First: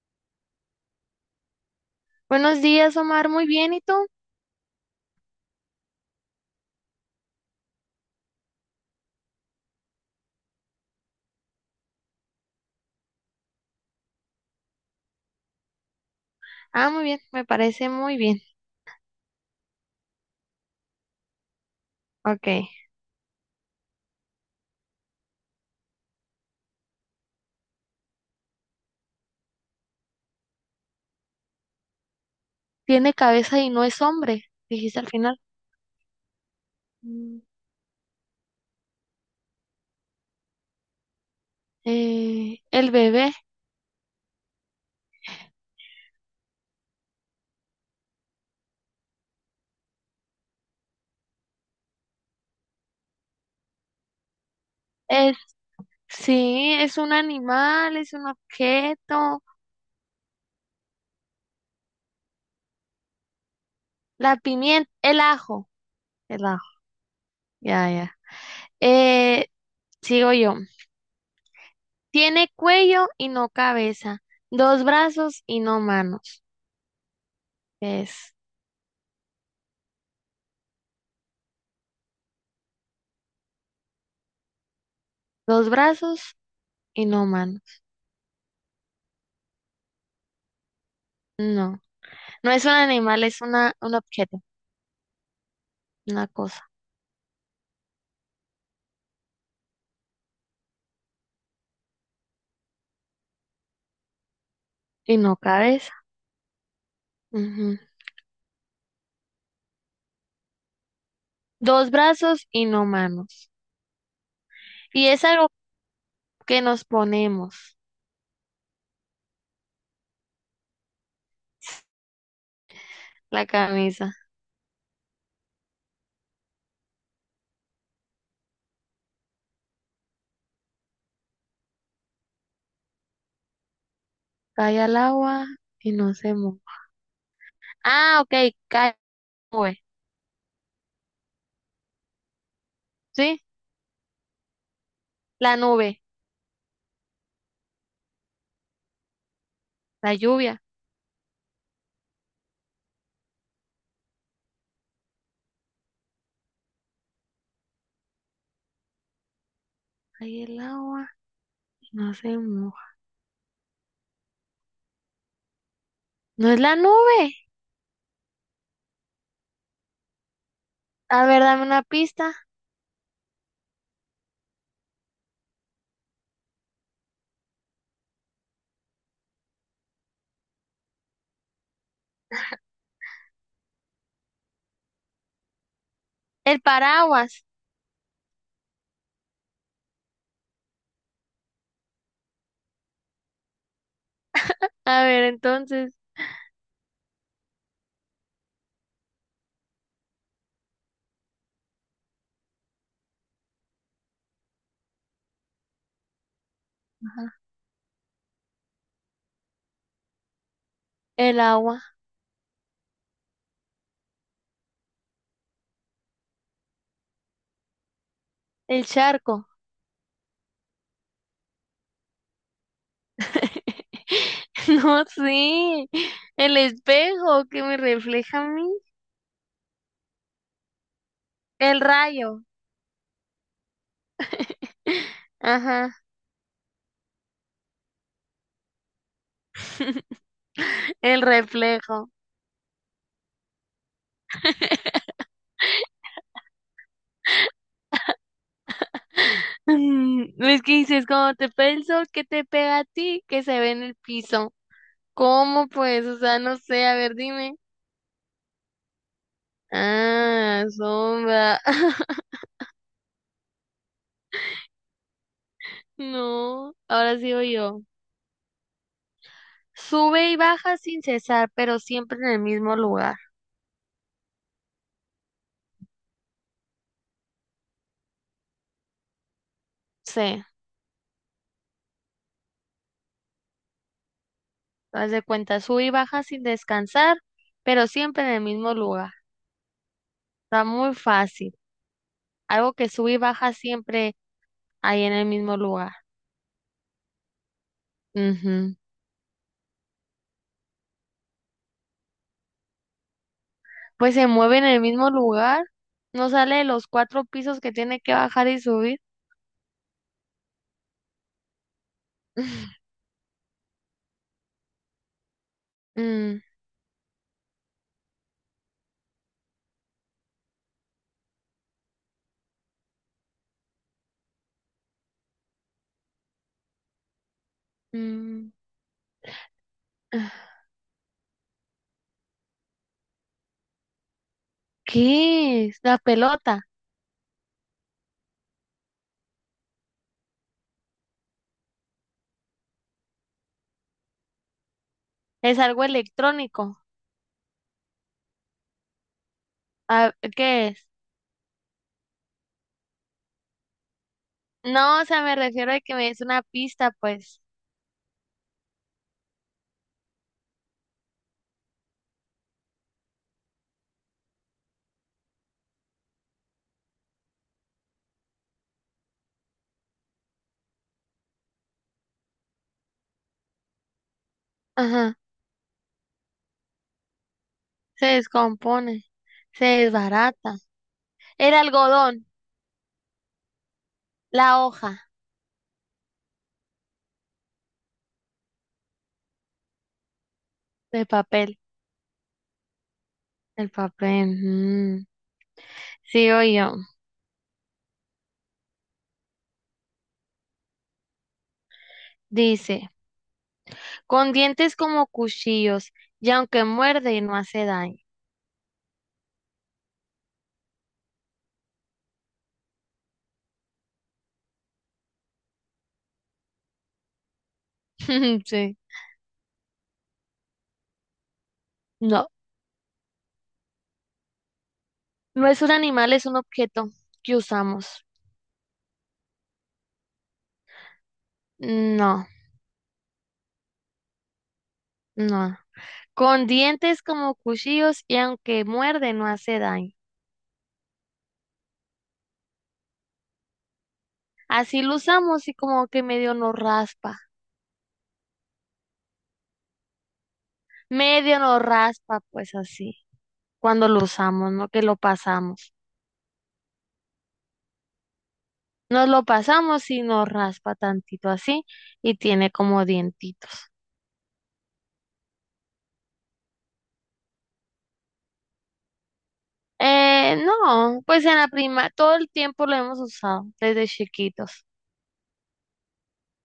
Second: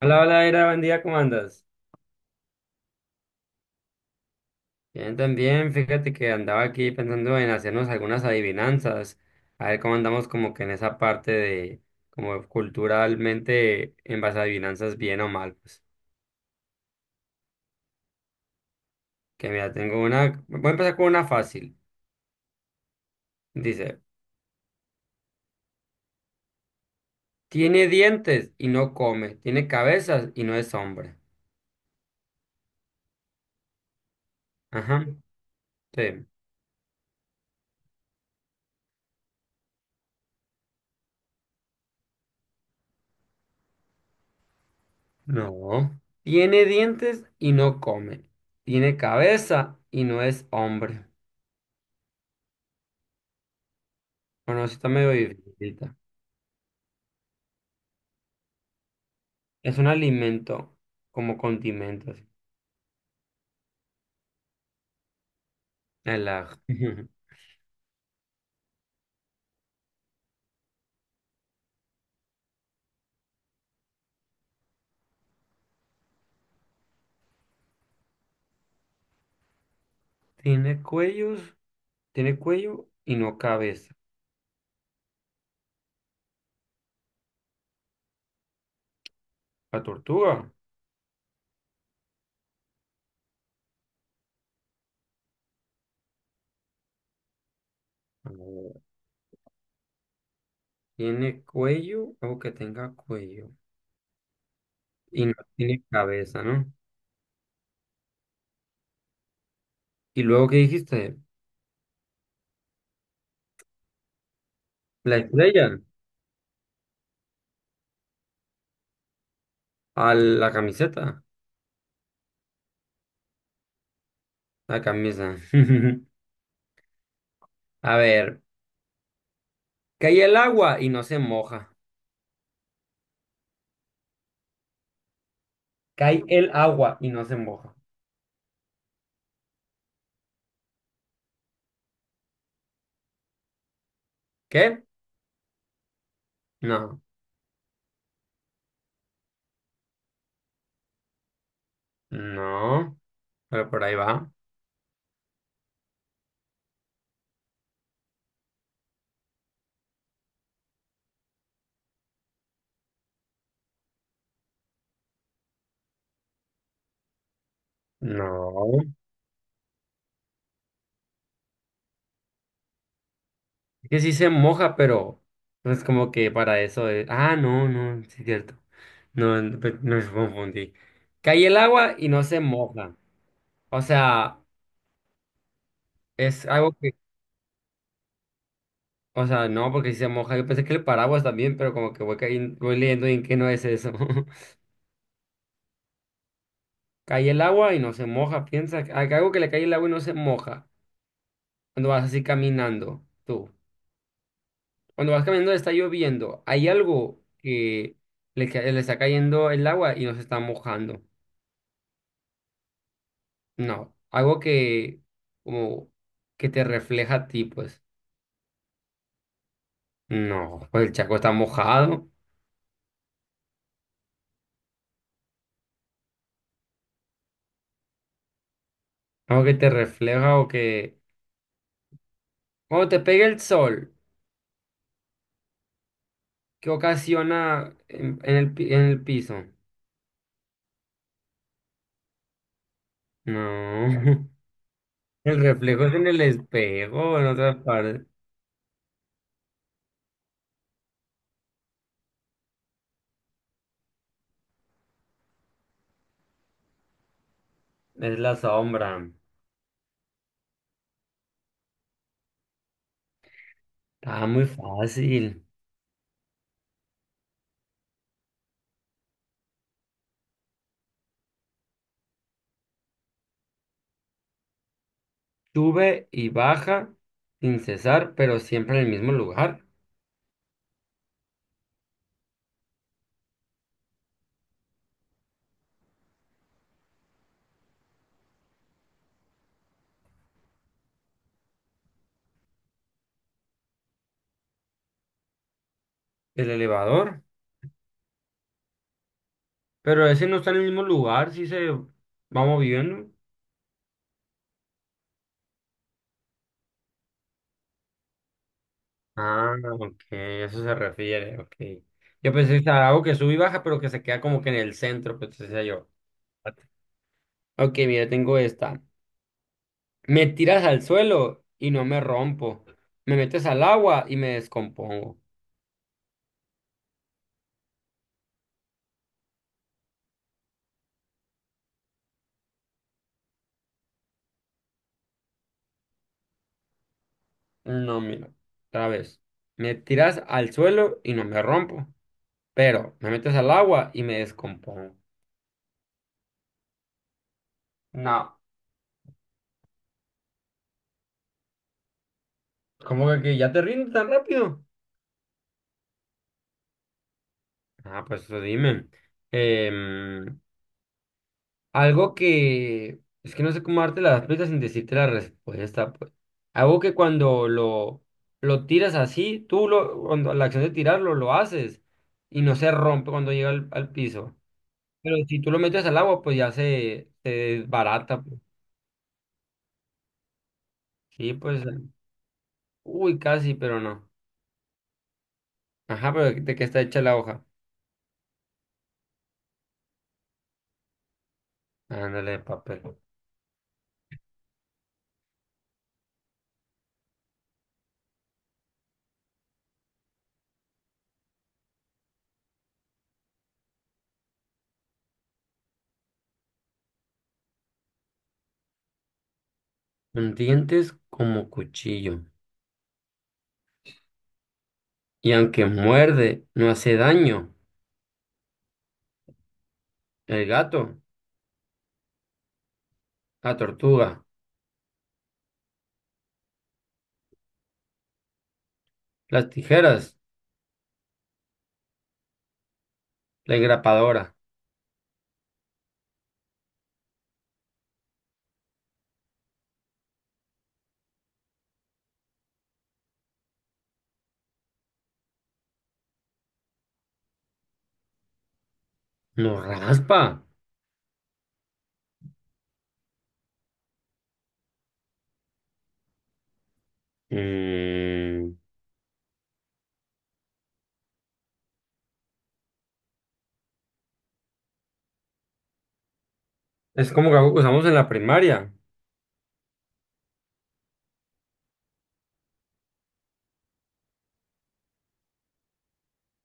Hola, hola, Ira, buen día, ¿cómo andas? Buenos días, Omar. Muy bien, ¿y tú? Bien, también, fíjate que andaba aquí pensando en hacernos algunas adivinanzas, a ver cómo andamos como que en esa parte de, como culturalmente, en base a adivinanzas, bien o mal, pues. Ah, muy bien, me parece muy bien. Que mira, tengo una, voy a empezar con una fácil. Ok. Dice, tiene dientes y no come, tiene cabezas y no es hombre. Tiene cabeza y no es hombre, dijiste Ajá, al final. sí. Mm, el bebé No. Tiene dientes y no come, tiene cabeza y no es hombre. Bueno, eso está medio es, difícil. sí, es un animal, es un objeto. Es un alimento como condimentos. La pimienta, el ajo, El el ajo. ajo. Ya, ya. Eh, sigo yo. Tiene cuello y no cabeza. Dos brazos y no manos. ¿Qué es? Tiene cuellos, tiene cuello y no cabeza. Dos brazos y no manos. La tortuga. No, no es un animal, es una, un objeto, una cosa. A ver, tiene cuello, algo que tenga cuello. Y Y no no tiene cabeza. cabeza, ¿no? Ujú. Y luego, ¿qué dijiste? Dos brazos y no manos. Y La es algo estrella. que nos ponemos, A la camiseta. la camisa. La camisa. A ver. Cae el agua y no se moja. Cae al agua y no Cae se el moja. agua y no se moja. Ah, ok, cae nube. ¿Sí? ¿Qué? La nube, No. la lluvia. No. Pero por ahí va. Cae el agua y no se moja. No es la nube. No. A ver, dame una pista. Es que sí se moja, pero no es como que para eso es. Ah, no, no, sí es cierto. No, no, no, me confundí. Cae el agua y no se moja. O sea, es El algo que. paraguas. O sea, no, porque si se moja. Yo pensé que el paraguas también, pero como que voy, voy leyendo y en qué no es eso. A ver, entonces, Cae el agua y no se moja. Piensa, algo que le cae el agua y no se moja. Cuando vas así caminando, tú. Cuando vas caminando está lloviendo. Hay algo que le está cayendo el agua y no se está mojando. el agua, No, algo que como que te refleja a ti, pues. el charco. No, pues el charco está mojado. No, sí. El espejo que me refleja a mí. Algo que te refleja o que El rayo. cuando te pega el sol, Ajá, que ocasiona en, en el piso? el reflejo. No, el reflejo es en el espejo, en otra parte. Mm, es que dices, como te pega el sol, que te pega a ti, que se ve en el piso. ¿Cómo pues? O sea, no sé, a ver, dime. Es la sombra. Ah, sombra. Está muy fácil. No, ahora sigo yo. Sube y baja sin cesar, pero siempre en el mismo lugar. Sube y baja sin cesar, pero siempre en el mismo lugar. Sí, haz de cuenta, sube y baja sin descansar, pero siempre en el mismo lugar. Está muy fácil. Algo que sube y baja siempre ahí en el mismo lugar. El elevador. Ujú. Pero ese no está en el mismo lugar, si se va moviendo. Pues se mueve en el mismo lugar, no sale de los cuatro pisos que tiene que bajar y subir. Ah, ok, a eso se refiere, ok. Yo pensé que estaba algo que sube y baja, pero que se queda como que en el centro, pues decía yo. Mm, Ok, mira, tengo esta. Me tiras al suelo y no me rompo. Me metes al agua y me descompongo. mm. ¿Qué es? La pelota. No, mira, otra vez. Me tiras al suelo y no me rompo, pero me metes al agua y me descompongo. Es algo electrónico. No, Ah, ¿qué es? ¿cómo que ya te rindes tan rápido? No, o sea, me refiero a que me des una pista, pues. Ah, pues eso dime. Em, Algo que es que no sé cómo darte las pistas sin decirte la respuesta, pues. Algo que cuando lo tiras así, tú lo, cuando la acción de tirarlo lo haces y no se rompe cuando llega al piso. Ajá. Pero si tú lo metes al agua, pues ya se Se desbarata, pues. descompone. Se desbarata. Sí, El pues. algodón. Uy, casi, pero no. La hoja Ajá, pero ¿de qué está hecha la hoja? de papel. Ándale, de papel. El papel. Mm. Sigo yo. Dice, con dientes como cuchillos, y aunque muerde no hace daño. Con dientes como cuchillo. Y aunque muerde, no hace daño. Sí. El gato, No, la tortuga. no es un animal, es un objeto que usamos. Las tijeras, No, la engrapadora. no. Con dientes como cuchillos y aunque muerde no hace daño. Así lo usamos y como que medio nos raspa. No raspa. Medio nos raspa, pues así. Cuando lo usamos, no que lo pasamos. Mm, Nos lo pasamos y nos raspa tantito así y tiene como dientitos. es como que algo que usamos en la primaria. No, pues en la prima todo el tiempo lo hemos usado desde chiquitos.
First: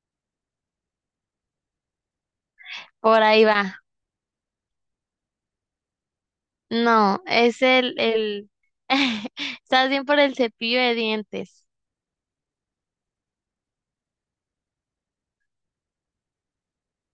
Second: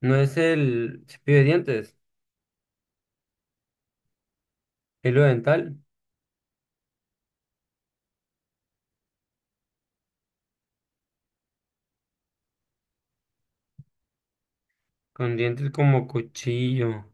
No es el cepillo de dientes, Por ahí va. el hilo dental, No, es el, estás bien por el cepillo de dientes. con dientes como cuchillo.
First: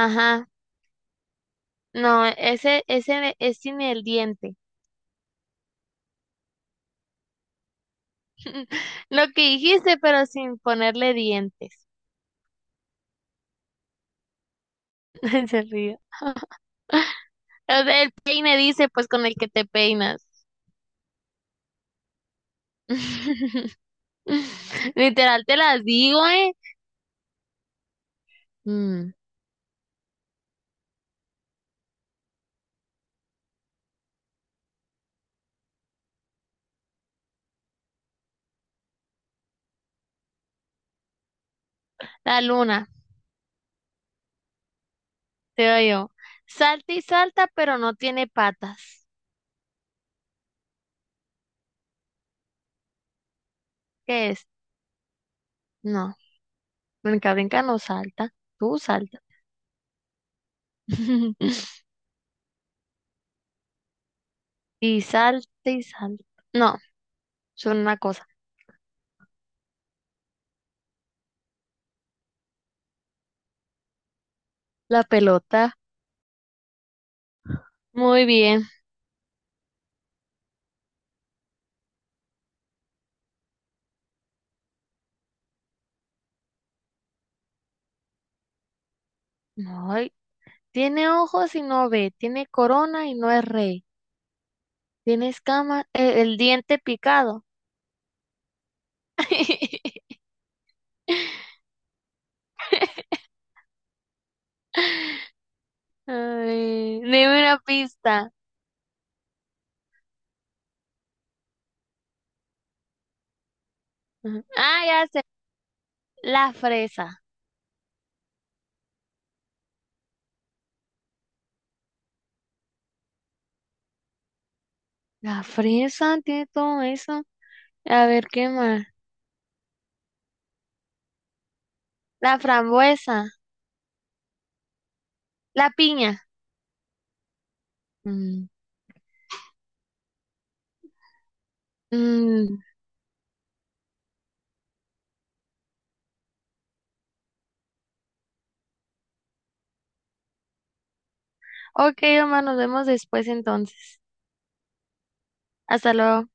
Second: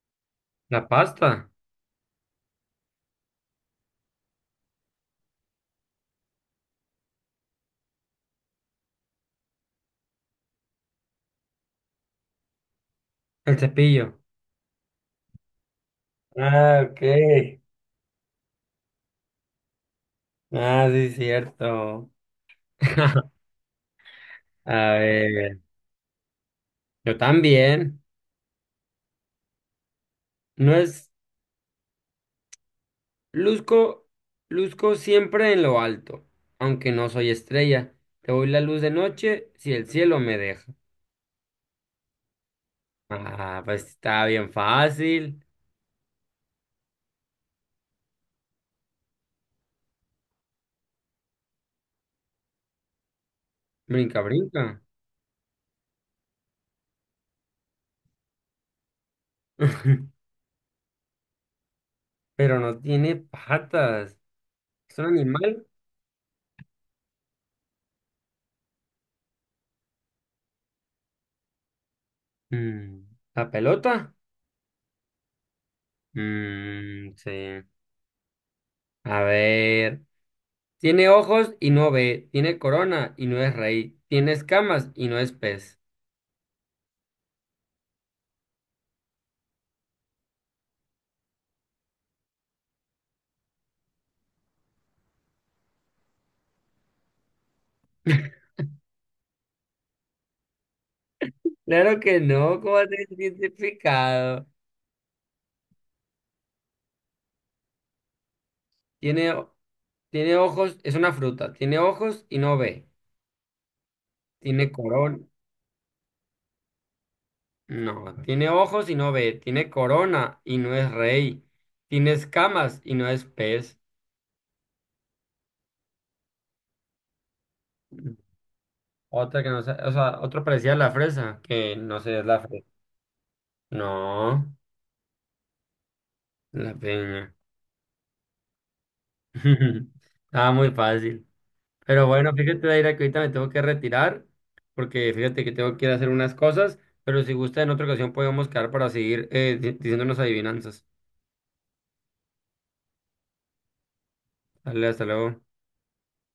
Ajá, La pasta, no, ese es sin el diente. Lo que dijiste, pero sin ponerle dientes. el cepillo. Se ríe. Ah, ok. O sea, el peine dice, pues con el que te peinas. Ah, sí, cierto. A Literal, te ver, las digo, ¿eh? yo también. Mm, No es, luzco, luzco siempre en lo alto, aunque no soy estrella. Te voy la luz de noche si el cielo me deja. la luna, Ah, pues está bien fácil. te digo yo. Salta y salta, pero no tiene patas. Brinca, ¿Qué es? brinca. No, brinca, brinca, no salta. Tú salta. Pero no tiene patas. ¿Es Y un animal? salte y salte. No, son una cosa. Mm, ¿la pelota? La pelota. Mm, sí. Muy bien. A ver. Tiene ojos y no ve. Tiene corona y no es rey. Tiene escamas y no es pez. Ay, tiene ojos y no ve. Tiene corona y no es rey. Tiene escama, el diente picado. Claro que no, ¿cómo has identificado? Ay, dime una pista. Tiene, tiene ojos, es una fruta. Tiene ojos y no ve. Ujú. Tiene Ah, ya corona. sé. La fresa. No, tiene ojos y no ve, tiene corona y no es rey, tiene escamas y no es pez. La fresa tiene todo eso. A ver, ¿qué más? Otra que no sé, o sea, otro parecía la fresa, que no sé, es La la fresa. frambuesa. No, La piña. la peña. Mm, Estaba muy fácil. Pero bueno, mm. fíjate, Daira, que ahorita me tengo que retirar, porque fíjate que tengo que ir a hacer unas cosas, pero si gusta, en otra ocasión podemos quedar para seguir diciéndonos adivinanzas. Ok, hermano, nos vemos después entonces. Dale, hasta luego. Hasta luego.